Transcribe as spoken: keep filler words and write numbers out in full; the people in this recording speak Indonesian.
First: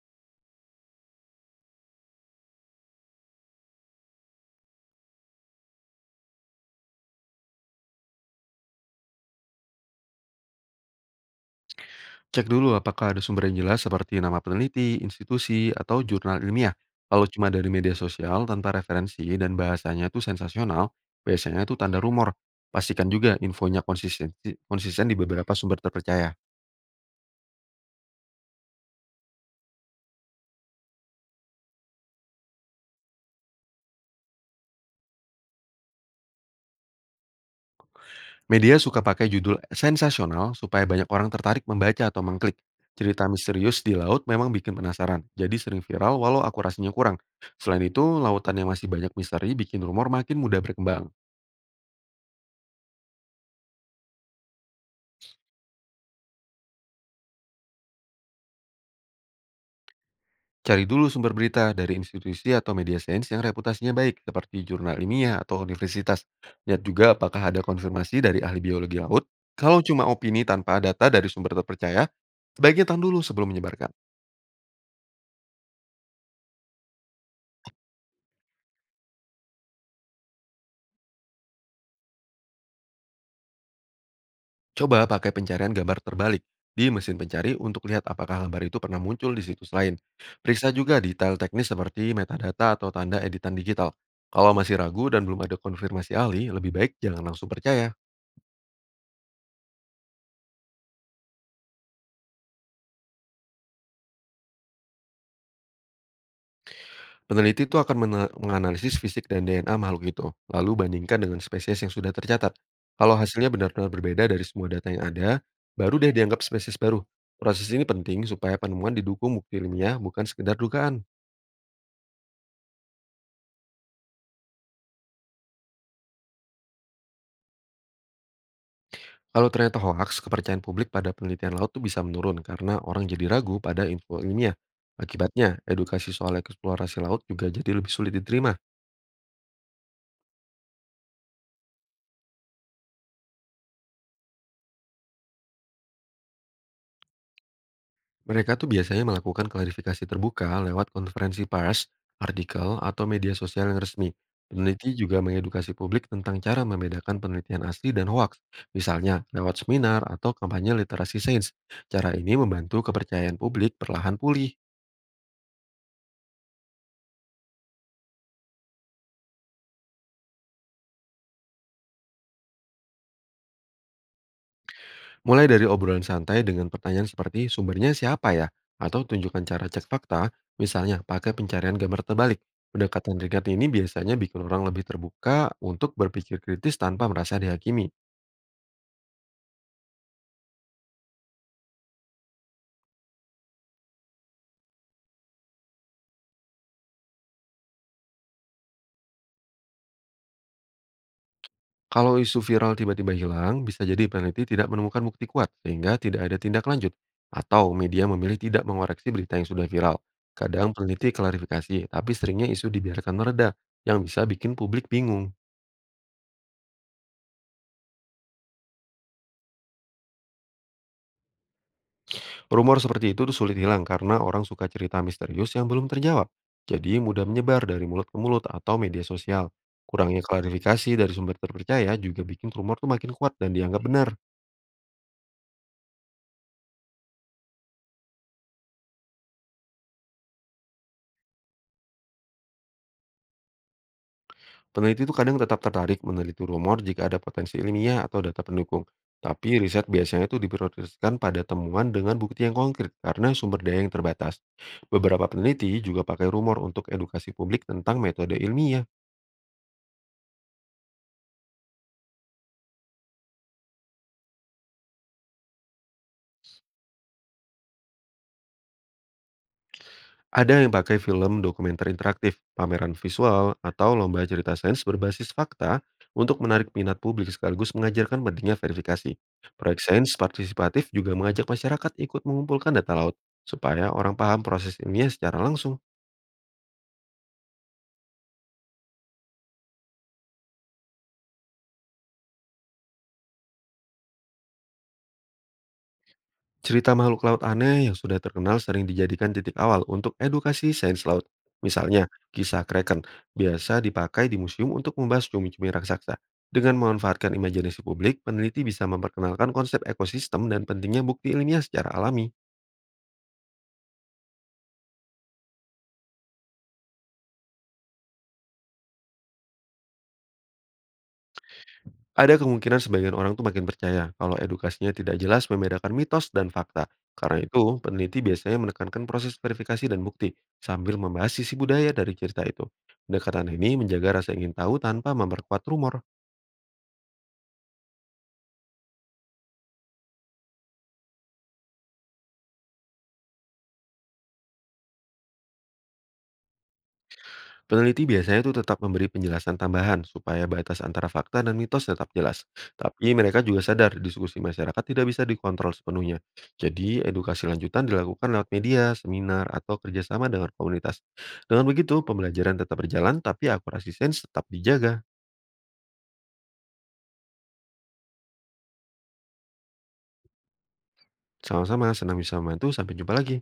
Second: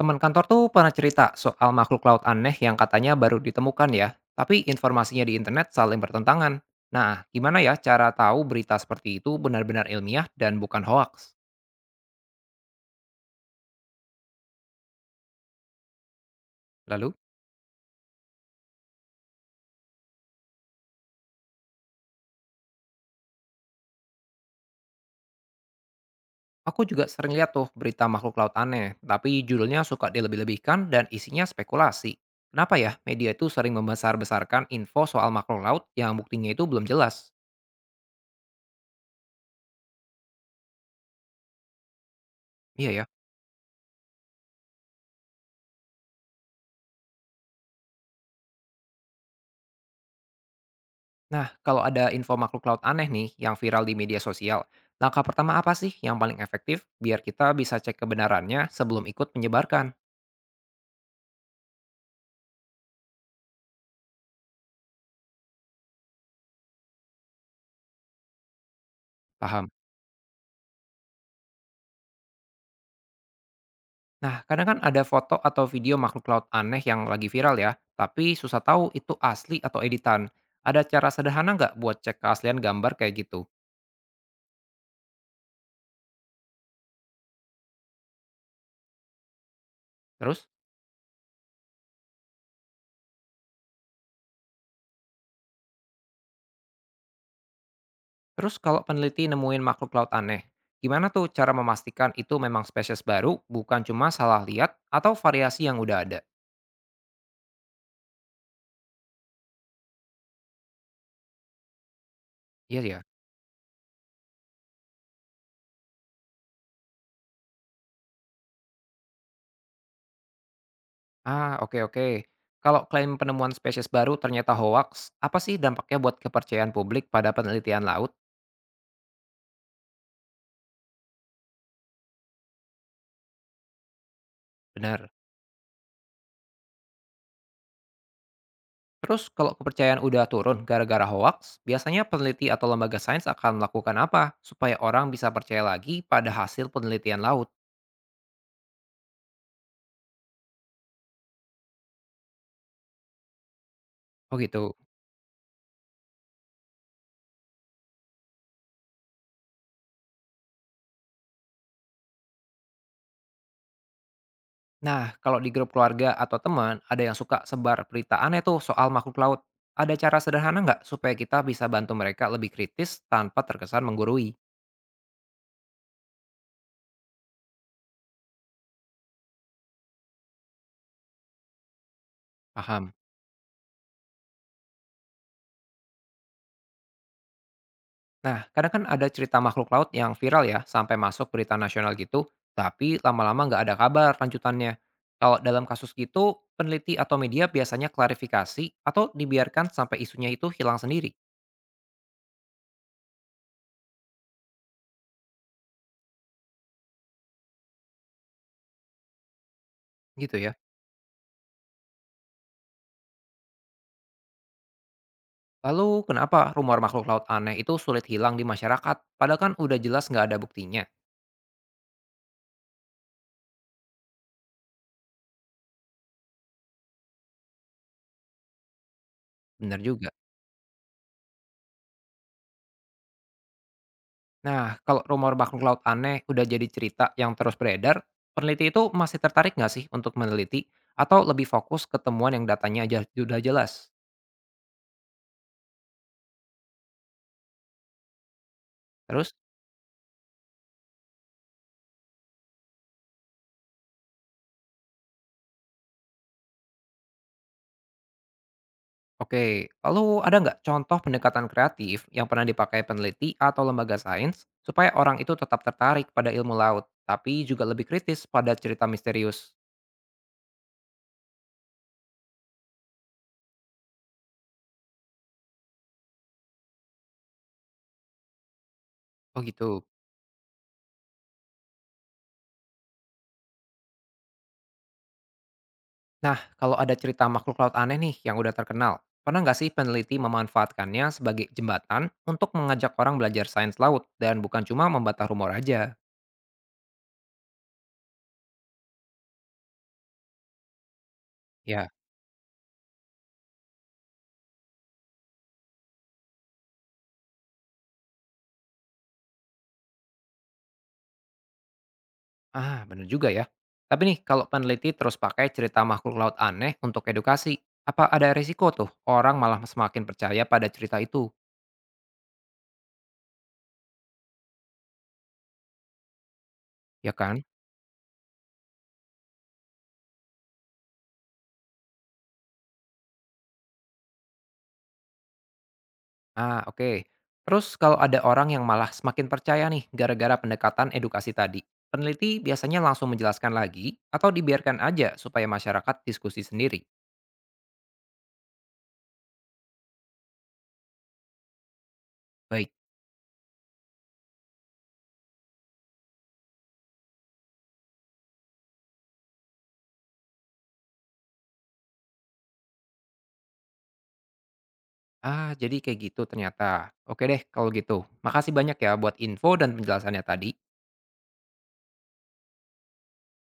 Teman kantor tuh pernah cerita soal makhluk laut aneh yang katanya baru ditemukan ya, tapi informasinya di internet saling bertentangan. Nah, gimana ya cara tahu berita seperti itu benar-benar ilmiah dan bukan hoax? Cek dulu apakah ada sumber yang jelas seperti nama peneliti, institusi, atau jurnal ilmiah. Lalu, Kalau cuma dari media sosial tanpa referensi dan bahasanya itu sensasional, biasanya itu tanda rumor. Pastikan juga infonya konsisten, konsisten di beberapa sumber terpercaya. aku juga sering lihat tuh berita makhluk laut aneh, tapi judulnya suka dilebih-lebihkan dan isinya spekulasi. Kenapa ya media itu sering membesar-besarkan info soal makhluk laut yang buktinya itu belum jelas? Media suka pakai judul sensasional supaya banyak orang tertarik membaca atau mengklik. Iya ya. Cerita misterius di laut memang bikin penasaran, jadi sering viral walau akurasinya kurang. Selain itu, lautan yang masih banyak misteri bikin rumor makin mudah berkembang. Nah, kalau ada info makhluk laut aneh nih yang viral di media sosial, langkah pertama apa sih yang paling efektif biar kita bisa cek kebenarannya sebelum ikut menyebarkan? Cari dulu sumber berita dari institusi atau media sains yang reputasinya baik, seperti jurnal ilmiah atau universitas. Lihat juga apakah ada konfirmasi dari ahli biologi laut. Paham? Kalau cuma opini tanpa data dari sumber terpercaya, sebaiknya tahan dulu sebelum menyebarkan. Nah, kadang kan ada foto atau video makhluk laut aneh yang lagi viral ya, tapi susah tahu itu asli atau editan. Ada cara sederhana nggak buat cek keaslian gambar kayak gitu? Coba pakai pencarian gambar terbalik di mesin pencari untuk lihat apakah gambar itu pernah muncul di situs lain. Terus, Periksa juga detail teknis seperti metadata atau tanda editan digital. Kalau masih ragu dan belum ada konfirmasi ahli, lebih baik jangan langsung percaya. terus kalau peneliti nemuin makhluk laut aneh, gimana tuh cara memastikan itu memang spesies baru, bukan cuma salah lihat atau variasi yang udah ada? Peneliti itu akan mene menganalisis fisik dan D N A makhluk itu, lalu bandingkan dengan spesies yang sudah tercatat. Iya ya. Kalau hasilnya benar-benar berbeda dari semua data yang ada, baru deh dianggap spesies baru. Proses ini penting supaya penemuan didukung bukti ilmiah, bukan sekedar dugaan. Ah, oke oke. Kalau klaim penemuan spesies baru ternyata hoaks, apa sih dampaknya buat kepercayaan publik pada penelitian laut? Kalau ternyata hoaks, kepercayaan publik pada penelitian laut tuh bisa menurun karena orang jadi ragu pada info ilmiah. Benar. Akibatnya, edukasi soal eksplorasi laut juga jadi lebih sulit diterima. Terus kalau kepercayaan udah turun gara-gara hoaks, biasanya peneliti atau lembaga sains akan melakukan apa supaya orang bisa percaya lagi pada hasil penelitian laut? Mereka tuh biasanya melakukan klarifikasi terbuka lewat konferensi pers, artikel, atau media sosial yang resmi. Oh gitu. Peneliti juga mengedukasi publik tentang cara membedakan penelitian asli dan hoaks, misalnya lewat seminar atau kampanye literasi sains. Cara ini membantu kepercayaan publik perlahan pulih. Nah, kalau di grup keluarga atau teman, ada yang suka sebar berita aneh tuh soal makhluk laut. Ada cara sederhana nggak supaya kita bisa bantu mereka lebih kritis tanpa terkesan menggurui? Mulai dari obrolan santai dengan pertanyaan seperti sumbernya siapa ya, atau tunjukkan cara cek fakta, misalnya pakai pencarian gambar terbalik. Paham? Pendekatan ringan ini biasanya bikin orang lebih terbuka untuk berpikir kritis tanpa merasa dihakimi. Nah, kadang kan ada cerita makhluk laut yang viral ya, sampai masuk berita nasional gitu, tapi lama-lama nggak ada kabar lanjutannya. Kalau dalam kasus gitu, peneliti atau media biasanya klarifikasi atau dibiarkan sampai isunya itu hilang sendiri, Kalau isu viral tiba-tiba hilang, bisa jadi peneliti tidak menemukan bukti kuat sehingga tidak ada tindak lanjut atau media memilih tidak mengoreksi berita yang sudah viral. gitu ya. Kadang peneliti klarifikasi, tapi seringnya isu dibiarkan mereda yang bisa bikin publik bingung. Lalu kenapa rumor makhluk laut aneh itu sulit hilang di masyarakat, padahal kan udah jelas nggak ada buktinya? Rumor seperti itu tuh sulit hilang karena orang suka cerita misterius yang belum terjawab. Jadi mudah menyebar dari mulut ke mulut atau media sosial. Bener juga. Kurangnya klarifikasi dari sumber terpercaya juga bikin rumor tuh makin kuat dan dianggap benar. Nah, kalau rumor makhluk laut aneh udah jadi cerita yang terus beredar, peneliti itu masih tertarik nggak sih untuk meneliti? Atau lebih fokus ke temuan yang datanya aja sudah jelas? Peneliti itu kadang tetap tertarik meneliti rumor jika ada potensi ilmiah atau data pendukung. Terus? Tapi riset biasanya itu diprioritaskan pada temuan dengan bukti yang konkret karena sumber daya yang terbatas. Beberapa peneliti juga pakai rumor untuk edukasi publik tentang metode ilmiah. Oke, lalu ada nggak contoh pendekatan kreatif yang pernah dipakai peneliti atau lembaga sains supaya orang itu tetap tertarik pada ilmu laut, tapi juga lebih kritis pada cerita misterius? Ada yang pakai film dokumenter interaktif, pameran visual, atau lomba cerita sains berbasis fakta untuk menarik minat publik sekaligus mengajarkan pentingnya verifikasi. Oh Proyek gitu. sains partisipatif juga mengajak masyarakat ikut mengumpulkan data laut supaya orang paham proses ilmiah secara langsung. Nah, kalau ada cerita makhluk laut aneh nih yang udah terkenal, pernah nggak sih peneliti memanfaatkannya sebagai jembatan untuk mengajak orang belajar sains laut dan bukan cuma membantah rumor aja? Cerita makhluk laut aneh yang sudah terkenal sering dijadikan titik awal untuk edukasi sains laut. Ya. Misalnya, kisah Kraken biasa dipakai di museum untuk membahas cumi-cumi raksasa. Dengan memanfaatkan imajinasi publik, peneliti bisa memperkenalkan konsep ekosistem dan pentingnya bukti ilmiah secara alami. Ah, bener juga ya. Tapi nih, kalau peneliti terus pakai cerita makhluk laut aneh untuk edukasi, apa ada resiko tuh orang malah semakin percaya pada cerita itu, Ada kemungkinan sebagian orang tuh makin percaya kalau edukasinya tidak jelas membedakan mitos dan fakta. ya Karena kan? itu, peneliti biasanya menekankan proses verifikasi dan bukti sambil membahas sisi budaya dari cerita itu. Pendekatan ini menjaga rasa ingin tahu tanpa memperkuat rumor. Ah, oke. Terus kalau ada orang yang malah semakin percaya nih gara-gara pendekatan edukasi tadi, peneliti biasanya langsung menjelaskan lagi atau dibiarkan aja supaya masyarakat diskusi sendiri? Peneliti biasanya itu tetap memberi penjelasan tambahan supaya batas antara fakta dan mitos tetap jelas. Baik. Tapi mereka juga sadar diskusi masyarakat tidak bisa dikontrol sepenuhnya. Jadi edukasi lanjutan dilakukan lewat media, seminar, atau kerjasama dengan komunitas. Dengan begitu pembelajaran tetap berjalan tapi akurasi sains tetap dijaga. Ah, jadi kayak gitu ternyata. Oke deh kalau gitu. Makasih banyak ya buat info dan penjelasannya tadi. Sama-sama senang bisa membantu. Sampai jumpa lagi.